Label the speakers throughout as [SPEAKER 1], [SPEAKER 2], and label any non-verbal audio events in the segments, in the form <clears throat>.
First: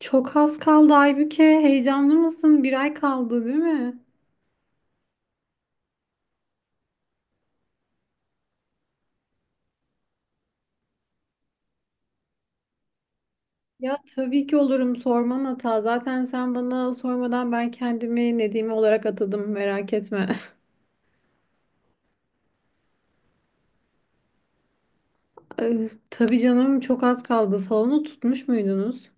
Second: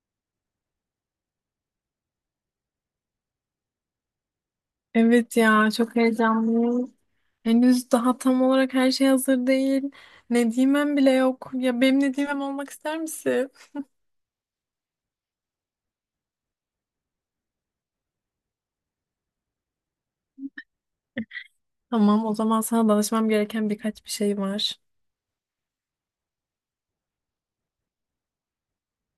[SPEAKER 1] Çok az kaldı Aybüke. Heyecanlı mısın? Bir ay kaldı, değil mi?
[SPEAKER 2] Evet ya çok heyecanlıyım. Henüz daha tam olarak her şey hazır değil. Nedimem bile yok. Ya benim Nedimem olmak ister misin?
[SPEAKER 1] Ya tabii ki olurum. Sorman hata. Zaten sen bana sormadan ben kendimi Nedime olarak atadım. Merak etme. <laughs>
[SPEAKER 2] Tamam, o zaman sana danışmam gereken birkaç bir şey var.
[SPEAKER 1] Tabii canım, çok az kaldı. Salonu tutmuş muydunuz?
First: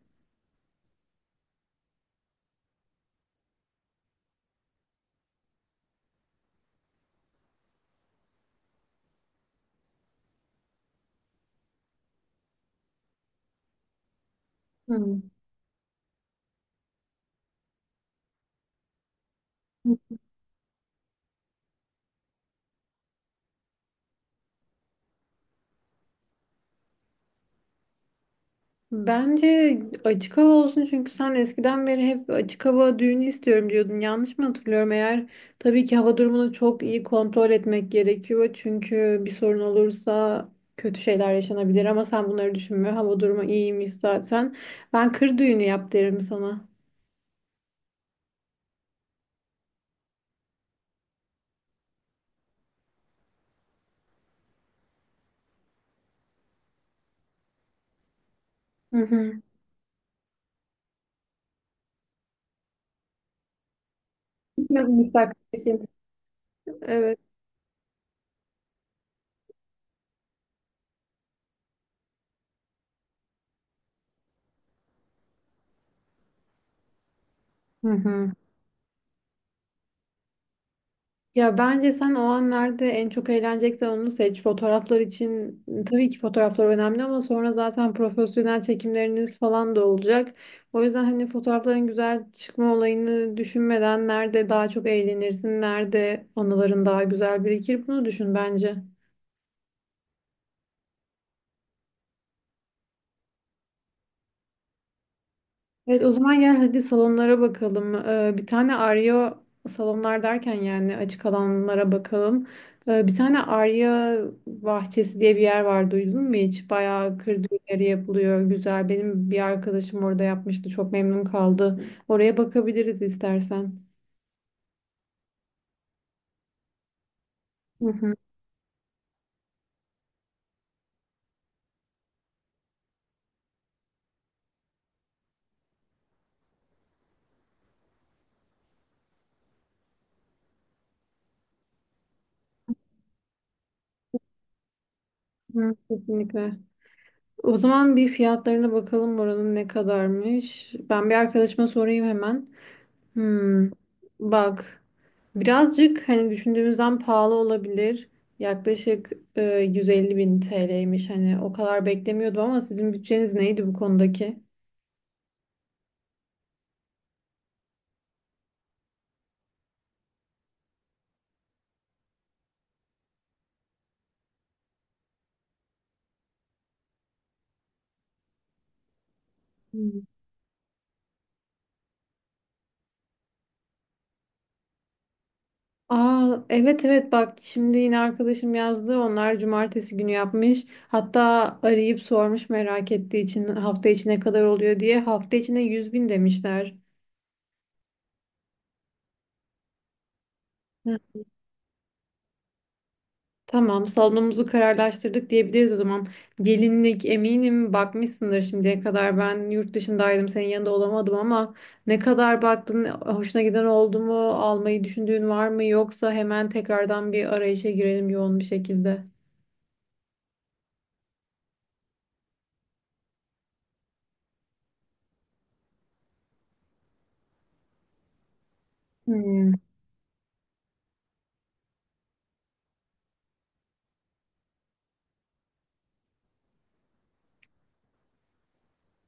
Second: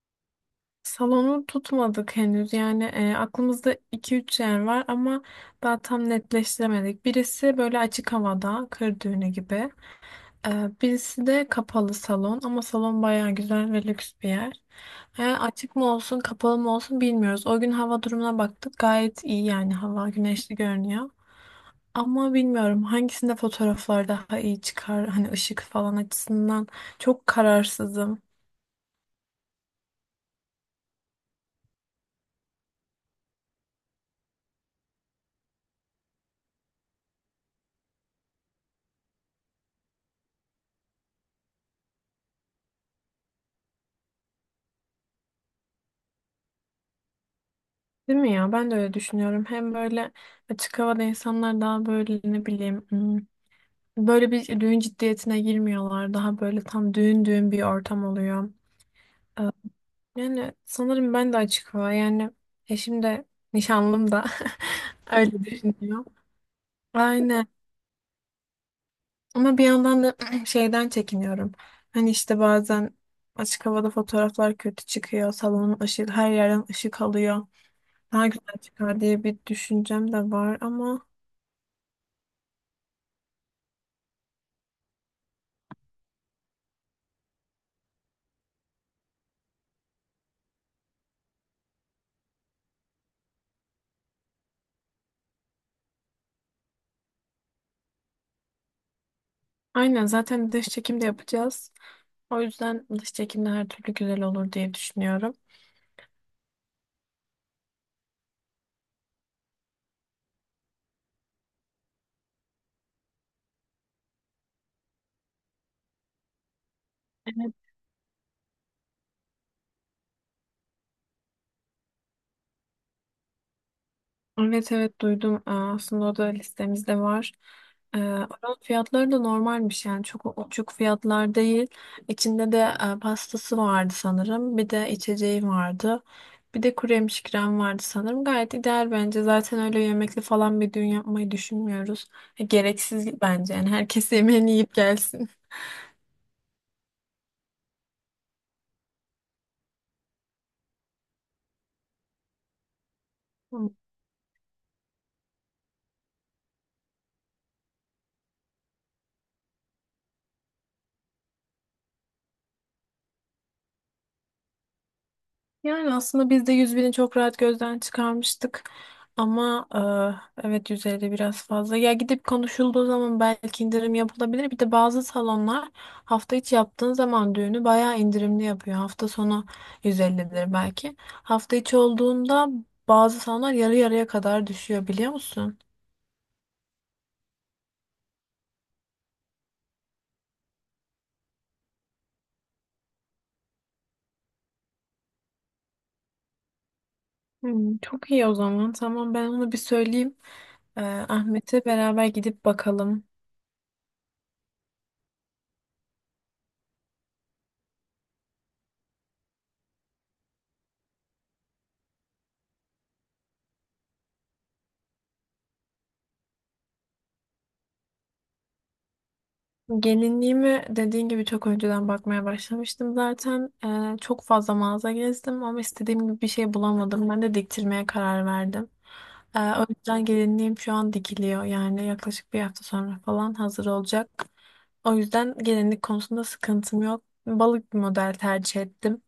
[SPEAKER 2] Salonu tutmadık henüz, yani aklımızda iki üç yer var ama daha tam netleştiremedik. Birisi böyle açık havada kır düğünü gibi. Birisi de kapalı salon ama salon bayağı güzel ve lüks bir yer.
[SPEAKER 1] Hı.
[SPEAKER 2] Açık mı olsun kapalı mı olsun bilmiyoruz. O gün hava durumuna baktık, gayet iyi, yani hava güneşli görünüyor. Ama bilmiyorum hangisinde fotoğraflar daha iyi çıkar, hani ışık falan açısından çok kararsızım.
[SPEAKER 1] Bence açık hava olsun çünkü sen eskiden beri hep "açık hava düğünü istiyorum" diyordun. Yanlış mı hatırlıyorum? Eğer tabii ki hava durumunu çok iyi kontrol etmek gerekiyor. Çünkü bir sorun olursa kötü şeyler yaşanabilir ama sen bunları düşünme. Hava durumu iyiymiş zaten. Ben kır düğünü yap derim sana.
[SPEAKER 2] Değil mi ya? Ben de öyle düşünüyorum. Hem böyle açık havada insanlar daha böyle ne bileyim böyle bir düğün ciddiyetine girmiyorlar. Daha böyle tam düğün düğün bir ortam oluyor.
[SPEAKER 1] Hı hı.
[SPEAKER 2] Yani sanırım ben de açık hava, yani eşim de, nişanlım da
[SPEAKER 1] Bilmiyordum
[SPEAKER 2] <laughs>
[SPEAKER 1] müstakil.
[SPEAKER 2] öyle
[SPEAKER 1] Eşim.
[SPEAKER 2] düşünüyor.
[SPEAKER 1] Evet.
[SPEAKER 2] Aynen, ama bir yandan da <clears throat> şeyden çekiniyorum. Hani işte bazen açık havada fotoğraflar kötü çıkıyor. Salonun ışık, her yerden ışık alıyor.
[SPEAKER 1] Hı
[SPEAKER 2] Daha
[SPEAKER 1] hı.
[SPEAKER 2] güzel çıkar diye bir düşüncem de var ama
[SPEAKER 1] Ya bence sen o anlarda en çok eğleneceksen onu seç. Fotoğraflar için tabii ki fotoğraflar önemli ama sonra zaten profesyonel çekimleriniz falan da olacak. O yüzden hani fotoğrafların güzel çıkma olayını düşünmeden nerede daha çok eğlenirsin, nerede anıların daha güzel birikir, bunu düşün bence.
[SPEAKER 2] aynen, zaten dış çekim de yapacağız. O yüzden dış çekimde her türlü güzel olur diye düşünüyorum.
[SPEAKER 1] Evet, o zaman gel hadi salonlara bakalım. Bir tane Arya salonlar derken yani açık alanlara bakalım. Bir tane Arya bahçesi diye bir yer var, duydun mu hiç? Bayağı kır
[SPEAKER 2] Evet.
[SPEAKER 1] düğünleri yapılıyor. Güzel. Benim bir arkadaşım orada yapmıştı. Çok memnun kaldı. Oraya bakabiliriz istersen.
[SPEAKER 2] Evet, evet, duydum. Aa, aslında o da listemizde var.
[SPEAKER 1] Hı hı.
[SPEAKER 2] Oranın fiyatları da normalmiş, yani çok uçuk fiyatlar değil. İçinde de pastası vardı sanırım. Bir de içeceği vardı. Bir de kuru yemiş krem vardı sanırım. Gayet ideal bence. Zaten öyle yemekli falan bir düğün yapmayı düşünmüyoruz. Gereksiz bence, yani herkes yemeğini yiyip gelsin.
[SPEAKER 1] Hı, kesinlikle. O zaman bir fiyatlarına bakalım oranın ne kadarmış. Ben bir arkadaşıma sorayım hemen. Hmm, Bak, birazcık hani düşündüğümüzden pahalı olabilir. Yaklaşık 150 bin TL'ymiş, hani o kadar beklemiyordum ama sizin bütçeniz neydi bu konudaki?
[SPEAKER 2] Yani aslında biz de 100.000'i çok rahat gözden çıkarmıştık. Ama evet 150 biraz fazla. Ya gidip konuşulduğu zaman belki indirim yapılabilir. Bir de bazı salonlar hafta içi yaptığın zaman düğünü bayağı indirimli yapıyor. Hafta sonu
[SPEAKER 1] Hmm.
[SPEAKER 2] 150'dir belki. Hafta içi olduğunda bazı salonlar yarı yarıya kadar düşüyor, biliyor musun?
[SPEAKER 1] Aa, evet evet, bak şimdi yine arkadaşım yazdı, onlar cumartesi günü yapmış, hatta arayıp sormuş merak ettiği için hafta içi ne kadar oluyor diye, hafta içine 100 bin demişler.
[SPEAKER 2] Hmm, çok iyi o zaman. Tamam, ben onu bir söyleyeyim. E, Ahmet'e beraber gidip bakalım.
[SPEAKER 1] Tamam, salonumuzu kararlaştırdık diyebiliriz o zaman. Gelinlik eminim bakmışsındır şimdiye kadar. Ben yurt dışındaydım, senin yanında olamadım ama ne kadar baktın, hoşuna giden oldu mu, almayı düşündüğün var mı, yoksa hemen tekrardan bir arayışa girelim yoğun bir şekilde.
[SPEAKER 2] Gelinliğimi dediğin gibi çok önceden bakmaya başlamıştım zaten. Çok fazla mağaza gezdim ama istediğim gibi bir şey bulamadım. Ben de diktirmeye karar verdim.
[SPEAKER 1] Hmm.
[SPEAKER 2] O yüzden gelinliğim şu an dikiliyor. Yani yaklaşık bir hafta sonra falan hazır olacak. O yüzden gelinlik konusunda sıkıntım yok. Balık bir model tercih ettim.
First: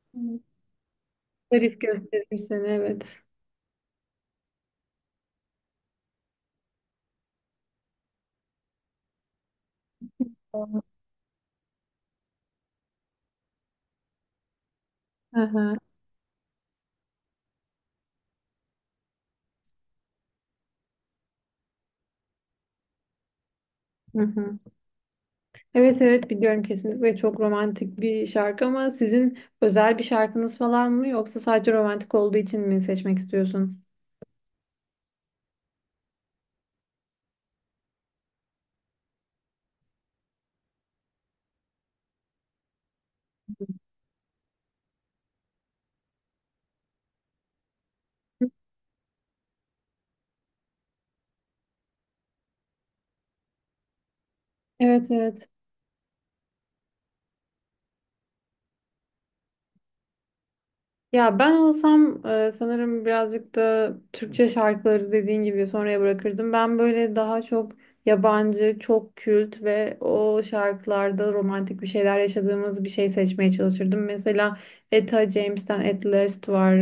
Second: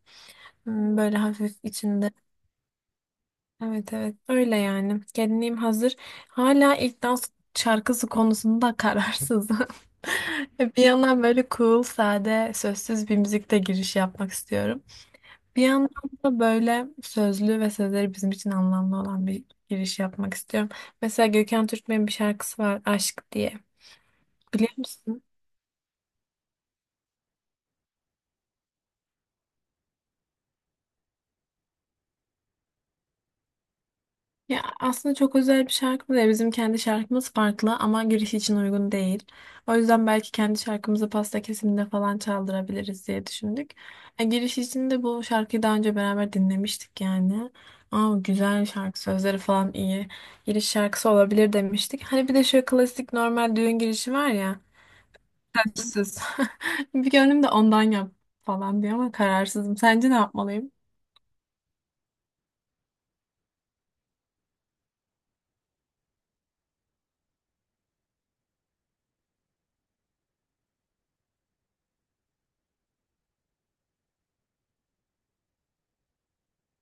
[SPEAKER 2] Hmm, böyle hafif
[SPEAKER 1] Zarif
[SPEAKER 2] içinde.
[SPEAKER 1] gösterir seni, evet.
[SPEAKER 2] Evet, evet, öyle yani. Gelinliğim hazır. Hala ilk dans şarkısı konusunda kararsızım. <laughs>
[SPEAKER 1] Hı
[SPEAKER 2] Bir yandan böyle cool, sade, sözsüz bir müzikle giriş yapmak istiyorum. Bir
[SPEAKER 1] hı,
[SPEAKER 2] yandan da böyle sözlü ve sözleri bizim için anlamlı olan bir giriş yapmak istiyorum. Mesela Gökhan Türkmen'in bir şarkısı var, Aşk diye.
[SPEAKER 1] hı hı.
[SPEAKER 2] Biliyor musun?
[SPEAKER 1] Evet evet biliyorum, kesinlikle çok romantik bir şarkı ama sizin özel bir şarkınız falan mı, yoksa sadece romantik olduğu için mi seçmek istiyorsun?
[SPEAKER 2] Ya aslında çok özel bir şarkı değil. Bizim kendi şarkımız farklı ama giriş için uygun değil. O yüzden belki kendi şarkımızı pasta kesiminde falan çaldırabiliriz diye düşündük. Giriş için de bu şarkıyı daha önce beraber dinlemiştik yani. Aa, güzel bir şarkı, sözleri falan iyi. Giriş şarkısı olabilir demiştik. Hani bir de şu klasik normal düğün girişi var ya.
[SPEAKER 1] Evet evet.
[SPEAKER 2] Sözsüz. <laughs> Bir gönlüm de ondan yap falan diyor ama kararsızım. Sence ne yapmalıyım?
[SPEAKER 1] Ya ben olsam, sanırım birazcık da Türkçe şarkıları dediğin gibi sonraya bırakırdım. Ben böyle daha çok yabancı, çok kült ve o şarkılarda romantik bir şeyler yaşadığımız bir şey seçmeye çalışırdım. Mesela Etta James'ten At Last var,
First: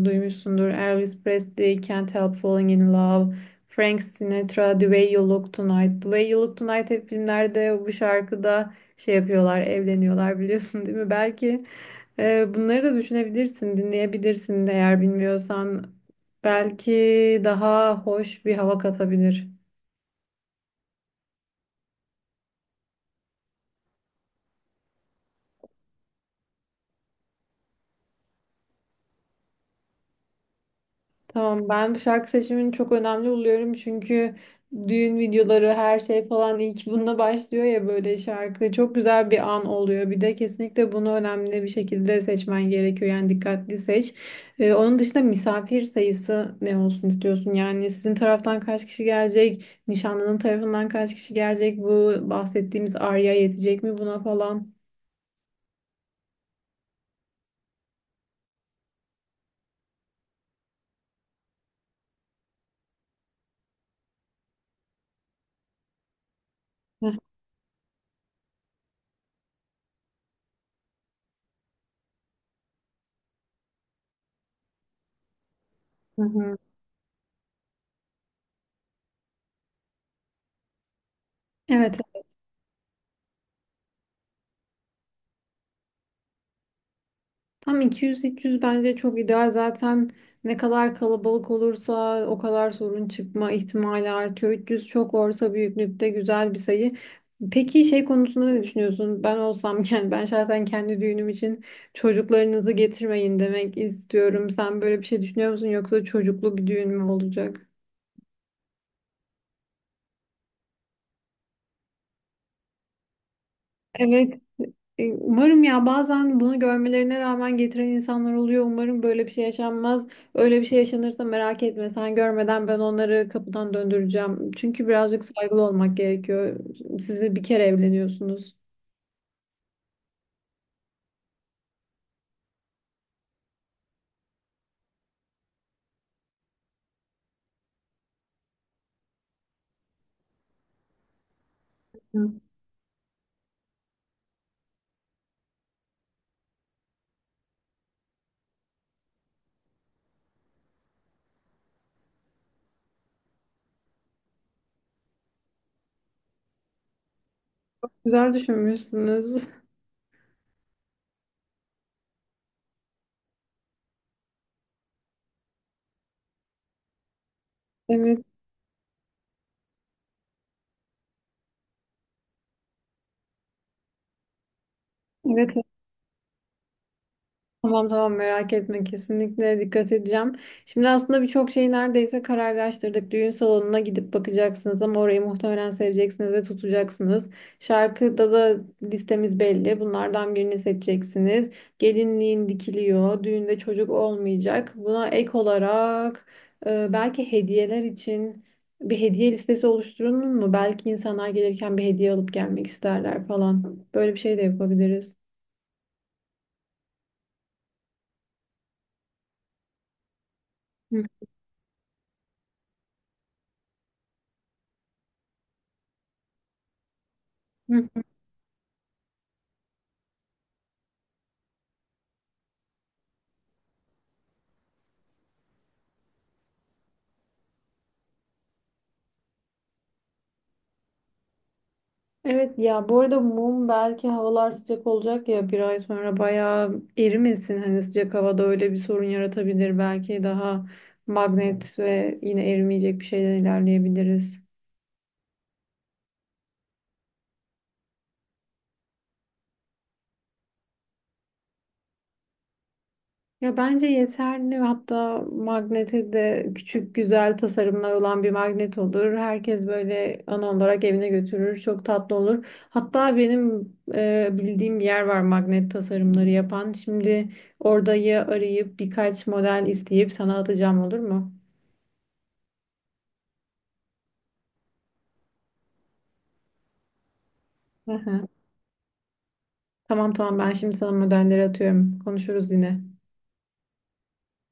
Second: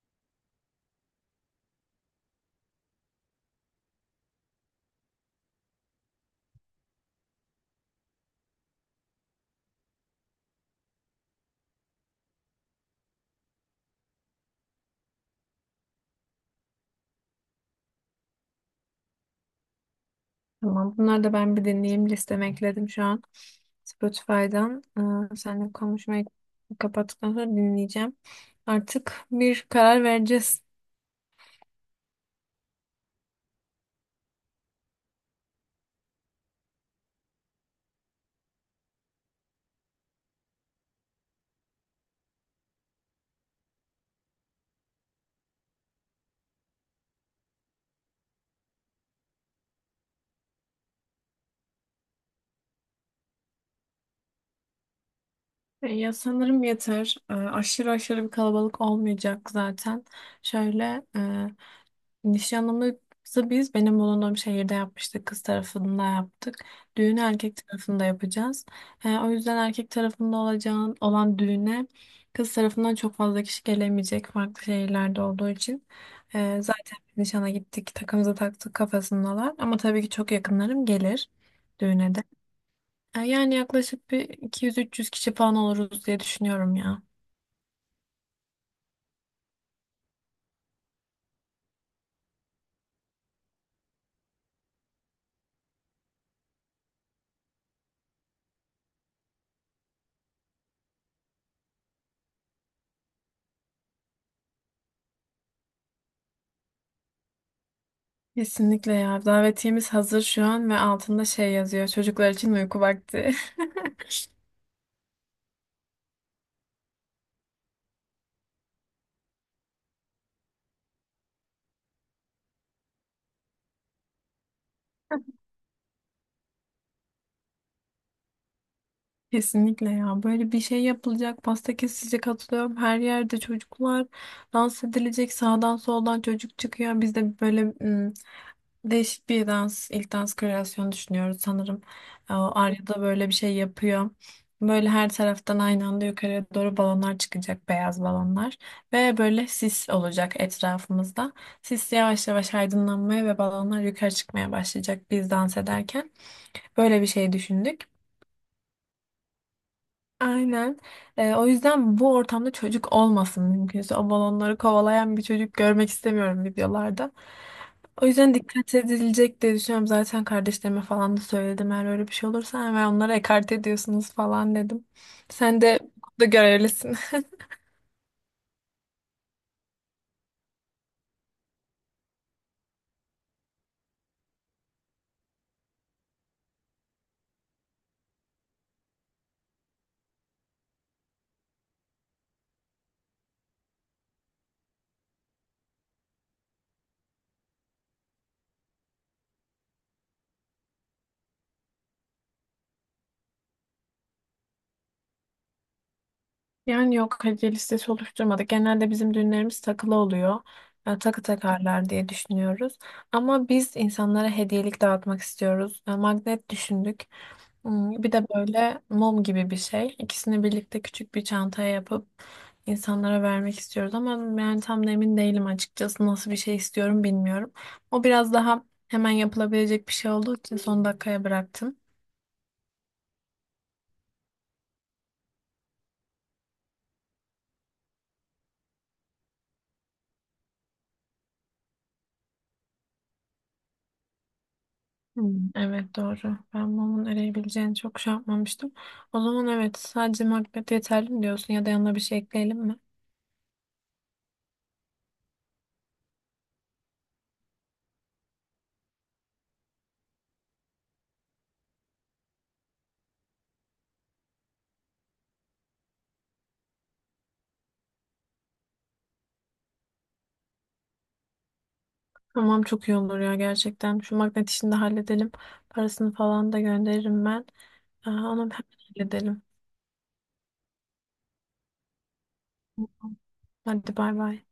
[SPEAKER 1] duymuşsundur. Elvis Presley, Can't Help Falling in Love. Frank Sinatra, The Way You Look Tonight. The Way You Look Tonight hep filmlerde bu şarkıda şey yapıyorlar, evleniyorlar, biliyorsun değil mi? Belki bunları da düşünebilirsin, dinleyebilirsin de eğer bilmiyorsan. Belki daha hoş bir hava katabilir.
[SPEAKER 2] Tamam. Bunları da ben bir dinleyeyim. Listeme ekledim şu an. Spotify'dan. Seninle konuşmayı kapattıktan sonra dinleyeceğim. Artık bir karar vereceğiz.
[SPEAKER 1] Tamam, ben bu şarkı seçimini çok önemli buluyorum çünkü düğün videoları, her şey falan ilk bununla başlıyor ya, böyle şarkı çok güzel bir an oluyor. Bir de kesinlikle bunu önemli bir şekilde seçmen gerekiyor, yani dikkatli seç. Onun dışında misafir sayısı ne olsun istiyorsun, yani sizin taraftan kaç kişi gelecek, nişanlının tarafından kaç kişi gelecek, bu bahsettiğimiz arya yetecek mi buna falan.
[SPEAKER 2] Ya sanırım yeter. Aşırı aşırı bir kalabalık olmayacak zaten. Şöyle nişanımızı biz benim bulunduğum şehirde yapmıştık. Kız tarafında yaptık. Düğünü erkek tarafında yapacağız. O yüzden erkek tarafında olan düğüne kız tarafından çok fazla kişi gelemeyecek, farklı şehirlerde olduğu için.
[SPEAKER 1] Hı hı.
[SPEAKER 2] Zaten biz nişana gittik, takımızı taktık kafasındalar. Ama tabii ki çok yakınlarım gelir
[SPEAKER 1] Evet.
[SPEAKER 2] düğüne de. Yani yaklaşık bir 200-300 kişi falan oluruz diye düşünüyorum ya.
[SPEAKER 1] Tam 200-300 bence çok ideal. Zaten ne kadar kalabalık olursa o kadar sorun çıkma ihtimali artıyor. 300 çok orta büyüklükte güzel bir sayı. Peki şey konusunda ne düşünüyorsun? Ben olsam <laughs> yani ben şahsen kendi düğünüm için çocuklarınızı getirmeyin demek istiyorum. Sen böyle bir şey düşünüyor musun, yoksa çocuklu bir düğün mü olacak?
[SPEAKER 2] Kesinlikle ya. Davetiyemiz hazır şu an ve altında şey yazıyor: Çocuklar için uyku vakti.
[SPEAKER 1] Umarım ya, bazen bunu görmelerine rağmen getiren insanlar oluyor. Umarım böyle bir şey yaşanmaz. Öyle bir şey yaşanırsa merak etme. Sen görmeden ben onları kapıdan döndüreceğim. Çünkü birazcık saygılı olmak gerekiyor. Sizi bir kere evleniyorsunuz.
[SPEAKER 2] <laughs> Kesinlikle ya. Böyle bir şey yapılacak. Pasta kesilecek, atılıyorum. Her yerde çocuklar, dans edilecek. Sağdan soldan çocuk çıkıyor. Biz de böyle değişik bir dans, ilk dans kreasyonu düşünüyoruz sanırım.
[SPEAKER 1] Hı.
[SPEAKER 2] O Arya da böyle bir şey yapıyor. Böyle her taraftan aynı anda yukarıya doğru balonlar çıkacak, beyaz balonlar. Ve böyle sis olacak etrafımızda. Sis yavaş yavaş aydınlanmaya ve balonlar yukarı çıkmaya başlayacak biz dans ederken. Böyle bir şey düşündük.
[SPEAKER 1] Güzel düşünmüşsünüz.
[SPEAKER 2] Aynen. O yüzden bu ortamda çocuk olmasın mümkünse. O balonları kovalayan bir çocuk görmek istemiyorum videolarda.
[SPEAKER 1] <laughs>
[SPEAKER 2] O
[SPEAKER 1] Evet.
[SPEAKER 2] yüzden dikkat edilecek diye düşünüyorum. Zaten kardeşlerime falan da söyledim. Eğer öyle bir şey olursa hemen onları ekarte ediyorsunuz falan dedim.
[SPEAKER 1] Evet.
[SPEAKER 2] Sen da görevlisin. <laughs>
[SPEAKER 1] Tamam tamam, merak etme, kesinlikle dikkat edeceğim. Şimdi aslında birçok şeyi neredeyse kararlaştırdık. Düğün salonuna gidip bakacaksınız ama orayı muhtemelen seveceksiniz ve tutacaksınız. Şarkıda da listemiz belli. Bunlardan birini seçeceksiniz. Gelinliğin dikiliyor. Düğünde çocuk olmayacak. Buna ek olarak belki hediyeler için bir hediye listesi oluşturulur mu? Belki insanlar gelirken bir hediye alıp gelmek isterler falan. Böyle bir şey de yapabiliriz.
[SPEAKER 2] Yani yok, hediye listesi oluşturmadık. Genelde bizim düğünlerimiz takılı oluyor. Yani
[SPEAKER 1] Hı.
[SPEAKER 2] takı takarlar diye düşünüyoruz. Ama biz insanlara hediyelik dağıtmak istiyoruz. Yani magnet düşündük.
[SPEAKER 1] Hı.
[SPEAKER 2] Hmm, bir de böyle mum gibi bir şey. İkisini birlikte küçük bir çantaya yapıp insanlara vermek istiyoruz ama yani tam da emin değilim, açıkçası nasıl bir şey istiyorum bilmiyorum. O biraz daha hemen yapılabilecek bir şey olduğu için son dakikaya bıraktım.
[SPEAKER 1] Evet ya, bu arada mum, belki havalar sıcak olacak ya, bir ay sonra bayağı erimesin hani, sıcak havada öyle bir sorun yaratabilir, belki daha magnet ve yine erimeyecek bir şeyden ilerleyebiliriz.
[SPEAKER 2] Hmm, evet doğru. Ben mumun eriyebileceğini çok şey yapmamıştım. O zaman evet, sadece magnet yeterli mi diyorsun ya da yanına bir şey ekleyelim mi?
[SPEAKER 1] Ya bence yeterli, hatta magnete de küçük güzel tasarımlar olan bir magnet olur. Herkes böyle ana olarak evine götürür. Çok tatlı olur. Hatta benim bildiğim bir yer var magnet tasarımları yapan. Şimdi orayı arayıp birkaç model isteyip sana atacağım, olur mu?
[SPEAKER 2] Tamam, çok iyi olur ya gerçekten. Şu magnet işini de halledelim. Parasını falan da gönderirim ben.
[SPEAKER 1] Hı
[SPEAKER 2] Aa,
[SPEAKER 1] hı.
[SPEAKER 2] onu hemen halledelim.
[SPEAKER 1] Tamam tamam, ben şimdi sana modelleri atıyorum. Konuşuruz yine.
[SPEAKER 2] Hadi bay bay.